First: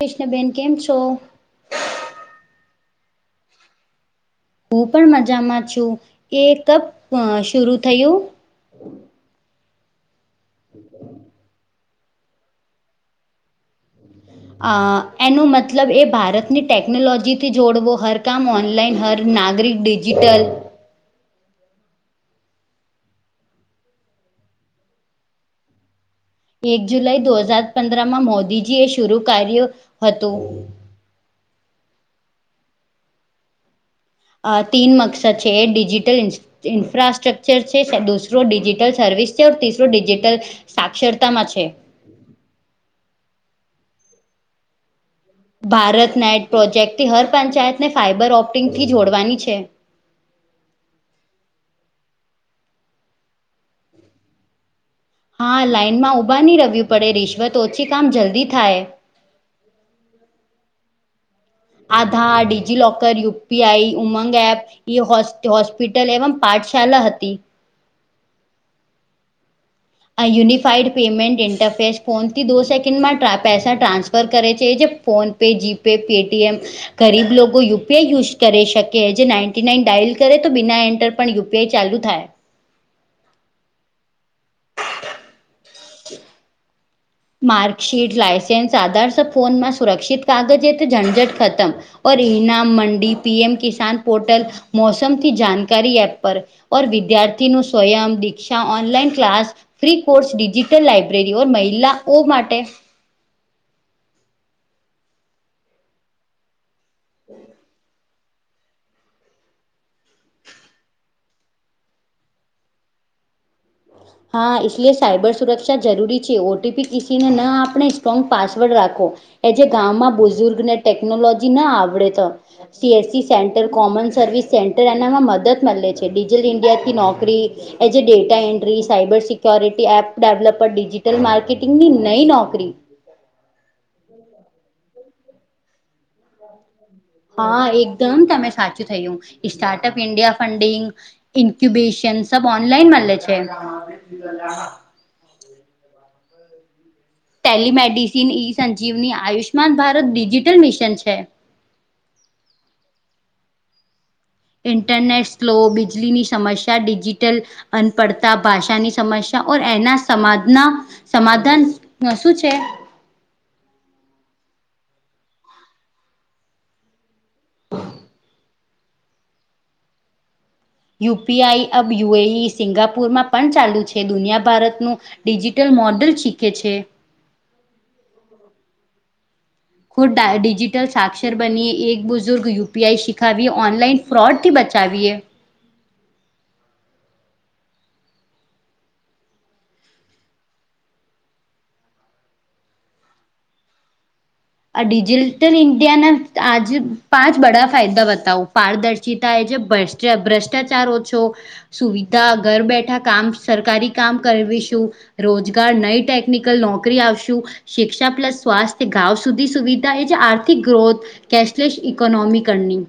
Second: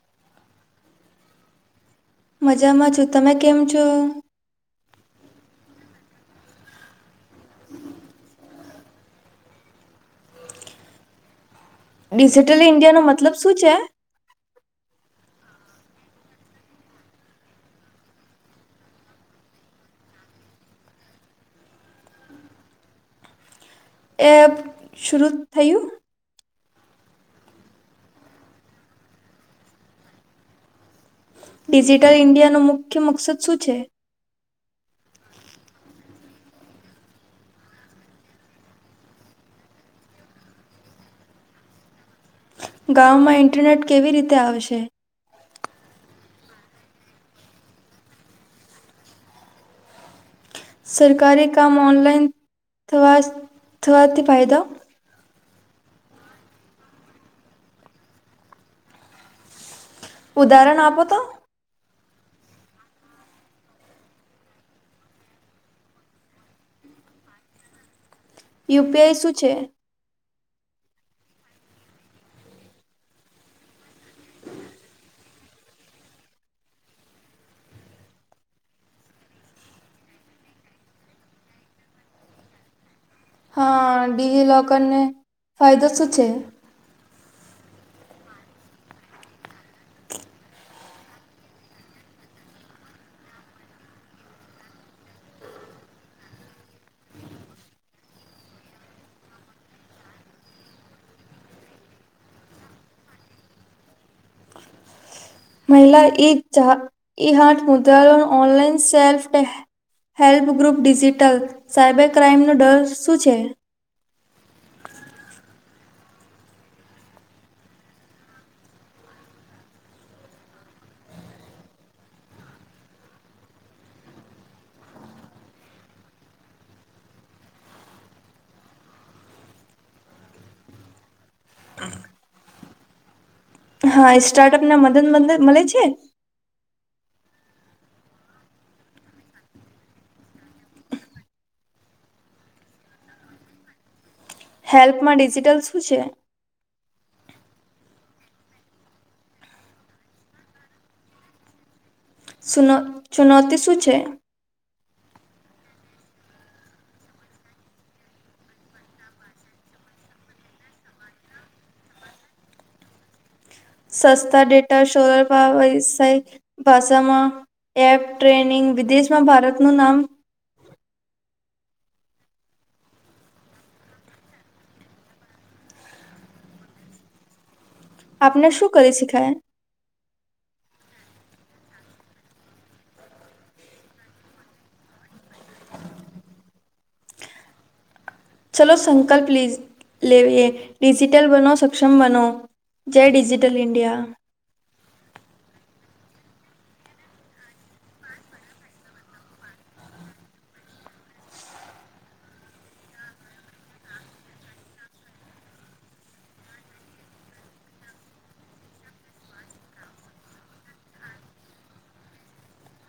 કૃષ્ણબેન કેમ છો? મજામાં છું તમે કેમ છો? હું પણ મજામાં છું એ કપ શરૂ થયું? [unintelligible] ડિજિટલ ઇન્ડિયા નો મતલબ શું છે? અ એનો મતલબ એ ભારતની ટેકનોલોજીથી જોડવો હર કામ ઓનલાઈન હર નાગરિક ડિજિટલ એપ શુંરૂ થયું. એક જુલાઈ દો હજાર પંદ્ર માં મોદીજી એ શુરુ કર્યું હતું. ડિજિટલ ઇન્ડિયાનો મુખ્ય મકસદ શું છે. આ તીન મક્સદ છે ડિજિટલ ઇન્ફ્રાસ્ટ્રક્ચર છે દુસરો ડિજિટલ સર્વિસ છે તીસરો ડિજિટલ સાક્ષરતા માં છે. ગામમાં ઇન્ટરનેટ કેવી રીતે આવશે? ભારત નાઇટ પ્રોજેક્ટથી હર પંચાયતને ફાઈબર ઓપ્ટિંગથી જોડવાની છે. સરકારી કામ ઓનલાઈન થવા થવાથી ફાયદો? હા લાઇનમાં ઊભાની રવ્યૂ પડે રિશ્વત ઓછી કામ જલ્દી થાય. ઉદાહરણ આપો તો? Aadhaar DigiLocker UPI Umang app e હો હોસ્પિટલ એવમ પાઠશાળા હતી. યુપીઆઈ શું છે? યુનિફાઈડ પેમમેન્ટ ઈન્ટરફેસ ફોનથી દો સેકન્ડમાં ટ્રા પૈસા ટ્રાન્સફર કરે છે જે ફોન પે જીપે પેટીએમ ગરીબ લોકો યુપીઆઈ યુઝ કરી શકે જે નાઇન્ટી નાઇન ડાયલ કરે તો બિના એન્ટર પણ યુપીઆઈ ચાલુ થાય. હા ડીજીલોકર ને ફાયદો શું છે? માર્કશીટ લાઈસન્સ આધાર સ ફોનમાં સુરક્ષિત રાખો તો તે ઝંઝટ ખતમ ઓર ઇનામ મંડી પીએમ કીસાન પોર્ટલ મોસમથી જાાનકારી એપ પર ઓર વિદ્યાર્થી નુ Swayam Diksha online class free course digital library ઓ મહિલાઓ માટે મહિલા ઈ હા ઈ હા Mudra online self help group digital cyber ક્રાઇમનો ડર શું છે? હા એટલે સાયબર સુરક્ષા જરૂરી છે ઓટીપી કિસીને ન આપણે સ્ટ્રોંગ પાસવર્ડ રાખો. એ જે ગામમાં બુઝુર્ગને ટેકનોલોજી ના આવડે તો- - CSC centre common service centre એનામાં મદદ મળે છે ડિજિટલ ઇન્ડિયાથી નોકરી- - એજ ડેટા એ- - cyber security app developer digital માર્કેટિંગની નઈ નોકરી- - હા સ્ટાર્ટઅપ ના [inaudible] મદદ મળે છે. હા એકદમ તમે સાચું થયું સ્ટાર્ટઅપ ઇન્ડિયા ફંડિંગ- - ઇન્ક્યુબેશન સબ ઓનલાઈન મળે છે. એલ્પમાં ડિજિટલ શું છે? Telemedicine e Sanjeevani Ayushman Bharat digital mission છે. સુન ચુનૌતી શું છે? ઇન્ટરનેટ સ્લો, બિજલીની સમસ્યા, ડિજિટલ- - અનપડતા ભાષાની સમસ્યા ઓર એના સમાજના- - સમાધાન શું છે? સસ્તા ડેટા સોલ [unintelligible] ભાષામાં- - એપ ટ્રેનિંગ વિદેશમાં ભારતનું નામ યુપી આઈ અબ યુ એ ઈ સિંગાપુરમાં પણ ચાલુ છે દુનિયા ભારતનું ડિજિટલ મોડલ શીખે છે. આપને શું કરે શીખાય? ખુદ ડિજિટલ સાક્ષર બનીએ એક બુઝુર્ગ યુપીઆઈ શીખાવીએ ઓનલાઈન ફ્રોડ થી બચાવીએ. ચલો સંકલ્પ લી લેવીએ ડિજિટલ બનો સક્ષમ બનો. જય ડિજિટલ ઇન્ડિયા. આ ડિજિટલ ઇન્ડિયાના આજે પાંચ [inaudible] ફાયદા બતાવું પારદર્શિતા એ જે [unintelligible] ભ્રષ્ટાચાર ઓછો. સુવિધા ઘર બેઠા કામ સરકારી કામ કરવીશું. રોજગાર નઈ ટેકનિકલ નોકરી આવશું શિક્ષા પ્લસ સ્વાસ્થ્ય ગાવ સુધી સુવિધા એ છે આર્થિક ગ્રોથ કેશલેસ ઇકોનોમી કરની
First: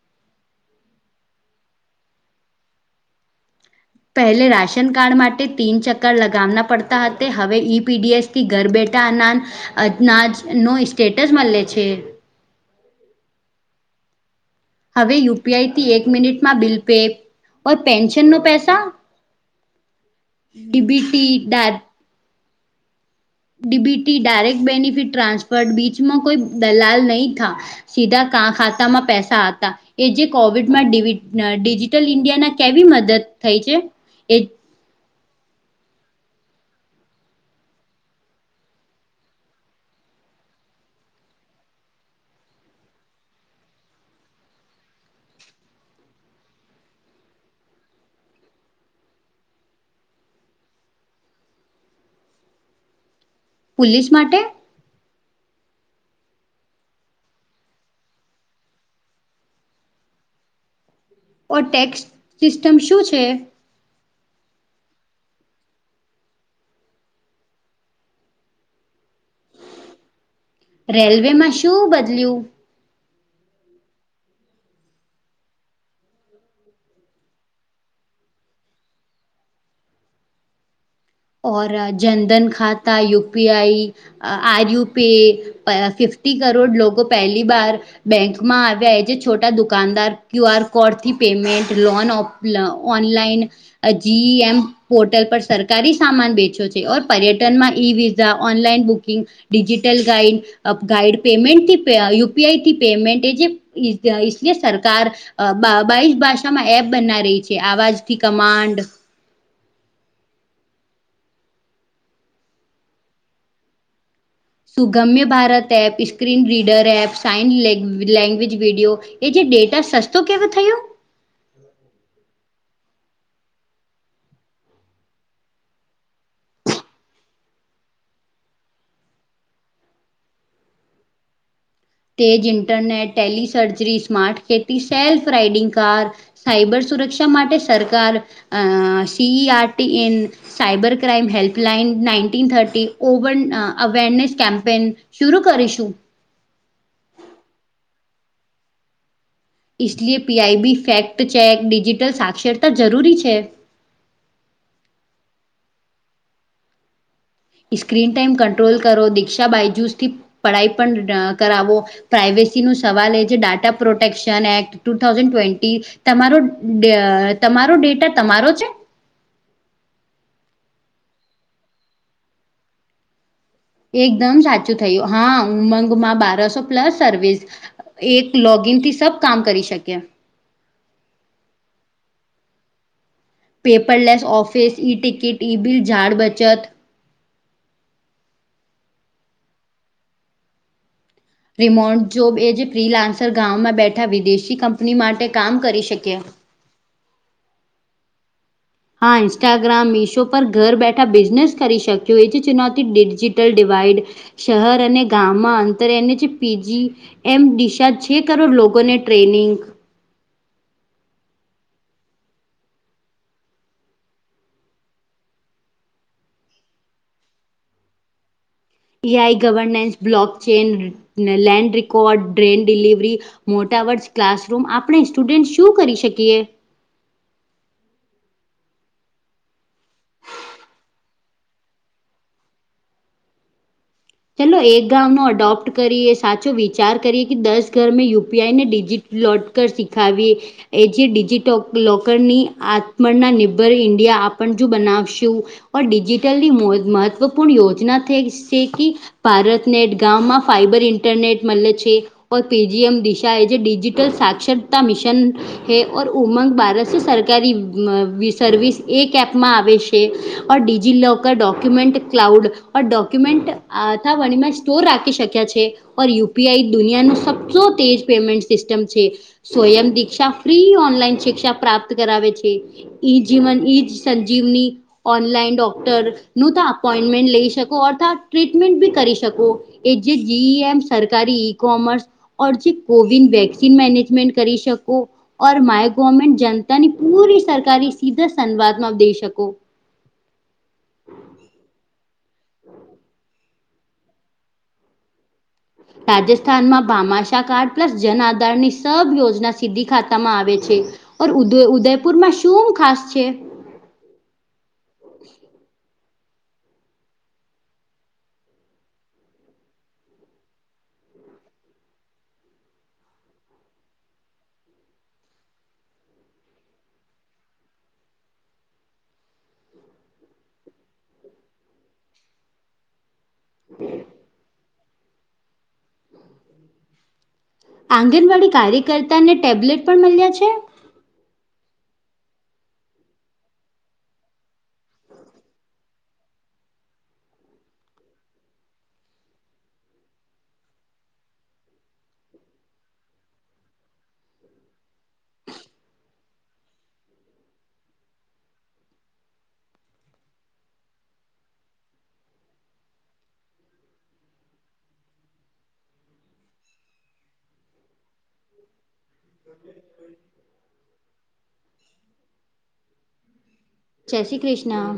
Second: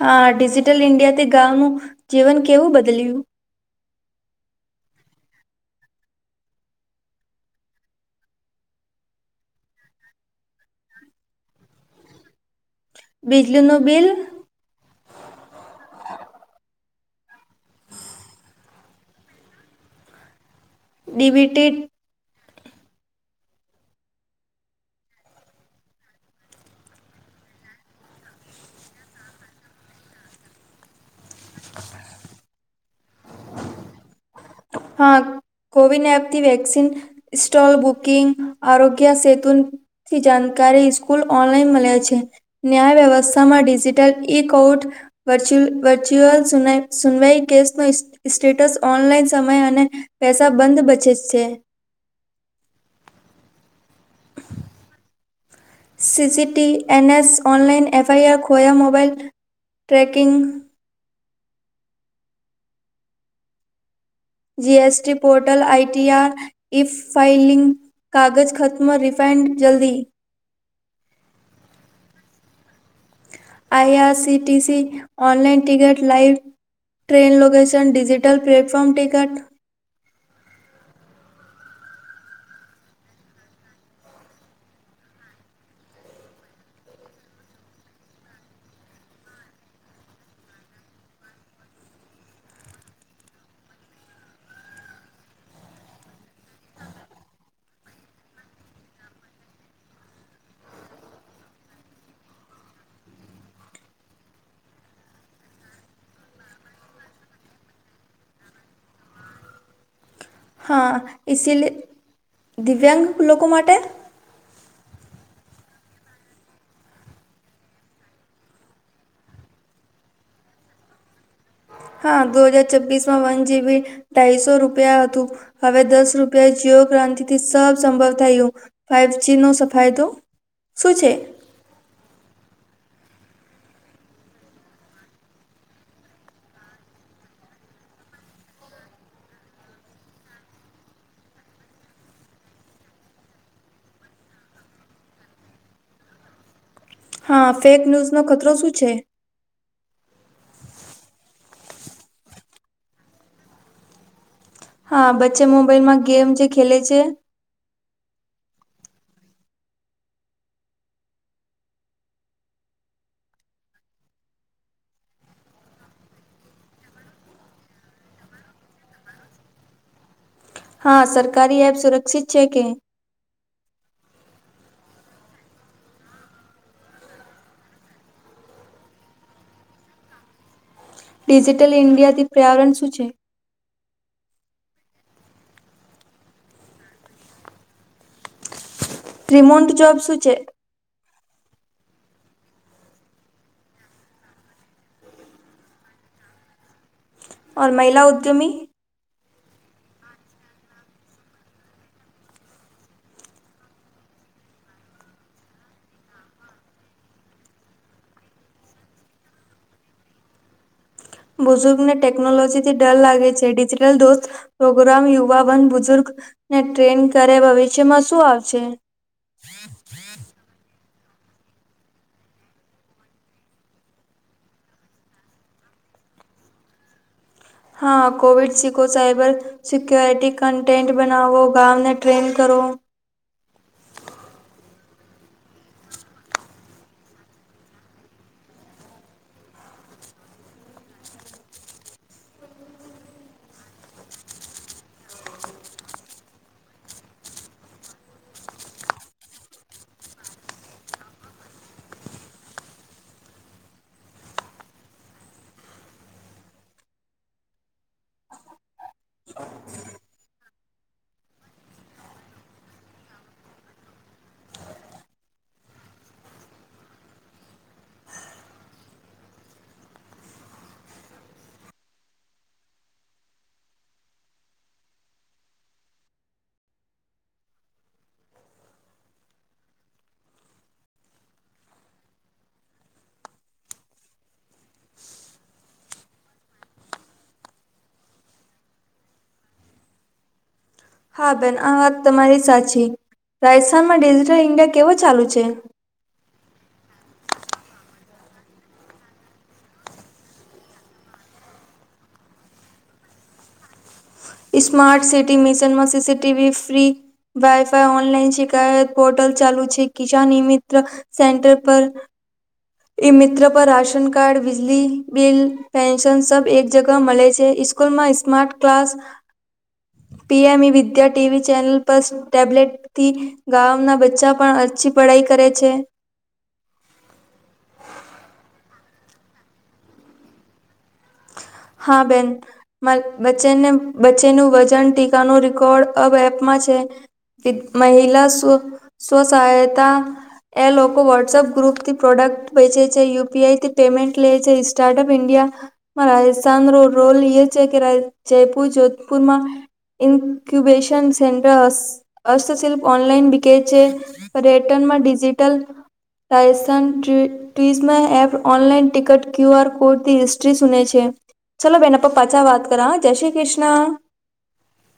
હા ડિજિટલ ઈન્ડિયા થી ગામનું જીવન કેવું બદલ્યું? પહેલે રાશન કાર્ડ માટે તીન ચક્કર લગાવના પડતા હતા હવે ઈપીડીએસ કે ઘર બેઠા અના અનાજ નો સ્ટેટસ મળે છે. બિજલીનું બિલ હવે યુપીઆઈ થી એક મિનિટમાં બિલ પે ઓ પેન્શન નો પૈસા [inaudible] ડીબીટી ડેટ ડીબીટી ડાયરેક્ટ બેનિફિટ ટ્રાન્સફર બીચમાં કોઈ દલાલ નહીં થા. સીધાા ખાતામાં પૈસા હતા‌. એ જે કોવિડમાં ડિજિટલ ઇન્ડિયાના કેવી મદદ થઈ છે? એ હા કોવિન એપથી વેક્સિન સ્ટોલ, બુકિંગ, આરોગ્ય સેતુ થી જાણકારી સ્કૂલ ઓનલાઈન મળે છે. ન્યાય વ્યવસ્થામાં ડિજિટલ ઇ કઉટ વર્ચ્યુઅલ સુનવાઈ કેસ ન સ્ટેટસ ઓનલાઈન સમય અને પૈસા બંધ બચે છે. પોલીસ માટે સીસીટીવી એનએસ ઓનલાઇન એફઆઈઆર ખોયા મોબાઈલ ટ્રેકિંગ ઓ ટેક્સ સિસ્ટમ શું છે? જીએસટી પોર્ટલ આઈટીઆર [unintelligible] રેલવેમાં શું બદલ્યું? I R city C online ticket live train location, digital platform ticket ઓ જનધન ખાતા U P I R UP અ ફિફ્ટી કરોડ લોકો પહેલી બાર બેંકમાં આવ્યા એ જે છોટા દુકાનદાર ક્યુ આર કોડથી પેમેન્ટ, લોન ઓ ઓનલાઈન જી એમ પોર્ટલ પર સરકારી સામાન બેચ્યો છે ઓર પર્યટનમાં e visa, online booking, digital guide guide પેમેન્ટથી યુ પી આઈથી પેમેન્ટ એ જે ઈસલિએ સરકાર બા બાઈસ ભાષામાં એપ બના રહી છે આવાજથી કમાન્ડ હા ઈસીલ દિવ્યાંગ લોકો માટે Sugamya Bharat app, screen reader, app sign લેન્ લેંગ્વેજ વિડિયો એ જે ડેટા સસ્તો કેવો થયો? હા દો હજાર છબ્વીસમાં વન જીબી ઢાઈસો રૂપિયા હતું. હવે દસ રૂપિયા જીઓ ક્રાંતિથી સબ સંભવ થયું ફાઈવ જી નો સફાયદો શું છેે? તેજ ઈન્ટરનેટ, ટેલીસર્જરી, સ્માર્ટ ખેતી, સેલ્ફ રાઈડિંગ કાર. સાયબર સુરક્ષા માટે સરકાર અ C E R T in cyber crime helpline nineteen thirty, ઓવન અવેરનેસ કેમ્પેન શુરું કરીશું. હા ફેક ન્યૂઝનો ખતરો શું છે? ઈશલીયે P I B fact check, digital સાક્ષરતા જરૂરી છે. હા બચ્ચે મોબાઈલમાં ગેમ જે ખેલે છે સ્ક્રીન ટાઈમ કંટ્રોલ કરો, દીક્ષા બાાયજુસથી પઢાઈ પણ કરાવો. પ્રાાઈવેસીનુ સવાલ એ જે data protection act two thousand twenty તમારો ડ તમારો ડેટા તમારો છે? હા સરકારી એપ સુરક્ષિત છે કે? એકદમ સાચું થયું હા ઉમંગમાં બારાસો પ્લસ સર્વિસ એક લોગીનથી સબ કામ કરી શકે. ડિજિટલ ઈન્ડિયાથી પર્યાવરણ શું છે? Paperless office, e ticket e bill જાળ બચત ત્રિમોન્ટ જોબ શું છે? રિમોન્ટ જોબ એ જ પ્રિલાન્સર ગામમાં બેઠા વિદેશી કંપની માટે કામ કરી શકીએ. ઓર મહિલા ઉદ્યમી? હા ઈન્સ્ટાગ્રામ, મિશો પર ઘર બેઠા બિઝનેસ કરી શક્યું એ જે ચુનવતી ડિજિટલ ડિવાઈસ શહેર અને ગામમાં અંતર અને જે પીજી એમ દિશા છે કરોડ લોકોને ટ્રેનિંગ બુઝુર્ગને ટેકનોલોજી થી ડર લાગે છે ડિજિટલ દોસ્ત પ્રોગ્રામ યુવા વર્ગ બુઝુર્ગ ને ટ્રેન કરે ભવિષ્યમાં શું આવશે? ઈ આઈ governance, block chain, land record drone delivery. મોટા વર્ષ ક્લાસરૂમ આપણે સ્ટુડન્ટ શું કરી શકીએ? હા કોવિડ સી કો સાઈબર સિક્ય્યોરિટી કન્ટેન્ટ બનાવો ગામને ટ્રેઈન કરો. ચલો એક ગામનો અડોપ્ટ કરીએ સાચો વિચાર કરીએ કે દસ ઘર મેં યુ પી આઈ ને ડિજિટ લોટ કર શીખાવીએ. એ જે ડિજિટ લોકરની આત્મના નિર્ભર ઈન્ડિયા આપણ જો બનાવશું પણ ડિજિટલની મ મહત્વપૂર્ણ યોજના થે શેકી ભારતનેટ ગામમાં ફાઈબર ઈન્ટરનેટ મલે છે. ઓર પીજી એમ દિશા એ જે ડિજિટલ સાક્ષરતા મિશન હે ઓર ઉમંગ બારસો સરકારી મ સર્વિસ એક એપમાં આવે શે. ડિજી લોકર ડોક્યુમેન્ટ ક્લાઉડ ઓર ડોક્યુમેન્ટ અ અથાવણીમાં સ્ટોર રાખી શક્યા છે ઓર યુ પી આઈ દુનિયાનું સચો તેજ પેમેન્ટ સિસ્ટમ છે સ્વયં દીક્ષા ફ્રી ઓનલાઈન શિક્ષા પ્રાપ્ત કરાવે છે એઈ જીવન ઈ જ સંજીવની ઓનલાઈન ડોક્ટર નું તો અપોઈન્ટમેન્ટ લઈ શકો અર્થા ટ્રીટમેન્ટ બી કરી શકો એ જે જીઈ એમ સરકારી ઈ કોમર્સ ઓર જે કોવન વેક્સિન મેનેજમેન્ટ કરી શકો ઓર માય ગોર્મેન્ટ જનતાની પૂરી સરકાર એ સીધા સંવાદમાં દઈ શકો હા બેન આ વાત તમારી સાચી રાજસ્થાનમાં ડિજિટલ ઈન્ડિયા કેવો ચાલુ છે રાજસ્થાનમાં ભમાશા કાર્ડ પ્લસ જન આધારની સબ યોજના સીધી ખાતામાં આવે છે ઓર ઉદ ઉદયપુર માં શું ખાસ છે ઈસ્માર્ટ સિટી મિશનમાં સીસીટીવી ફ્રી વાઈફાઈ ઓનલાઈન શીખાયત પોર્ટલ ચાલુ છે કિસાન નિમિત્ર સેન્ટર પર ઈ મિત્ર પર રાશન કાર્ડ બિજલી બિલ પેન્શન સબ એક જગહ મળે છે સ્કૂલ માં smart class PM e Vidya TV channel પર ટેબલેટ થી ગામના બચ્ચા પણ અછી પઢાઈ કરે છે આંગણવાડી કાર્યકર્તા ને ટેબ્લેટ પણ મળ્યા છે હા બેન ચ્ચે બચ્ચેનું વજન ટીકા ન રેકોર્ડ અબ એપમાં છે મહિલા સ્વ સ્વસહાયતા એ લોકો વોટ્સઅપ ગ્રુપથી પ્રોડક્ટ વેચે છે યુપીઆઈ થી પેમેન્ટ લે છે સ્ટાર્ટઅપ ઇન્ડિયામાં રાજસ્થાનો રોલ એ છે કે જયપુર જોધપુરમાં ઇક્યુબેશન સેન્ટર્સ હસ્તશિલ્પ ઓનલાઈન બિક છે પર્યટનમાં digital Raisen tourism app online ticket QR કોડથી સુને છે ચલો બેેનપ પાછા વાત કરા જય શ્રી કૃષ્ણ જય શ્રી કૃષ્ણ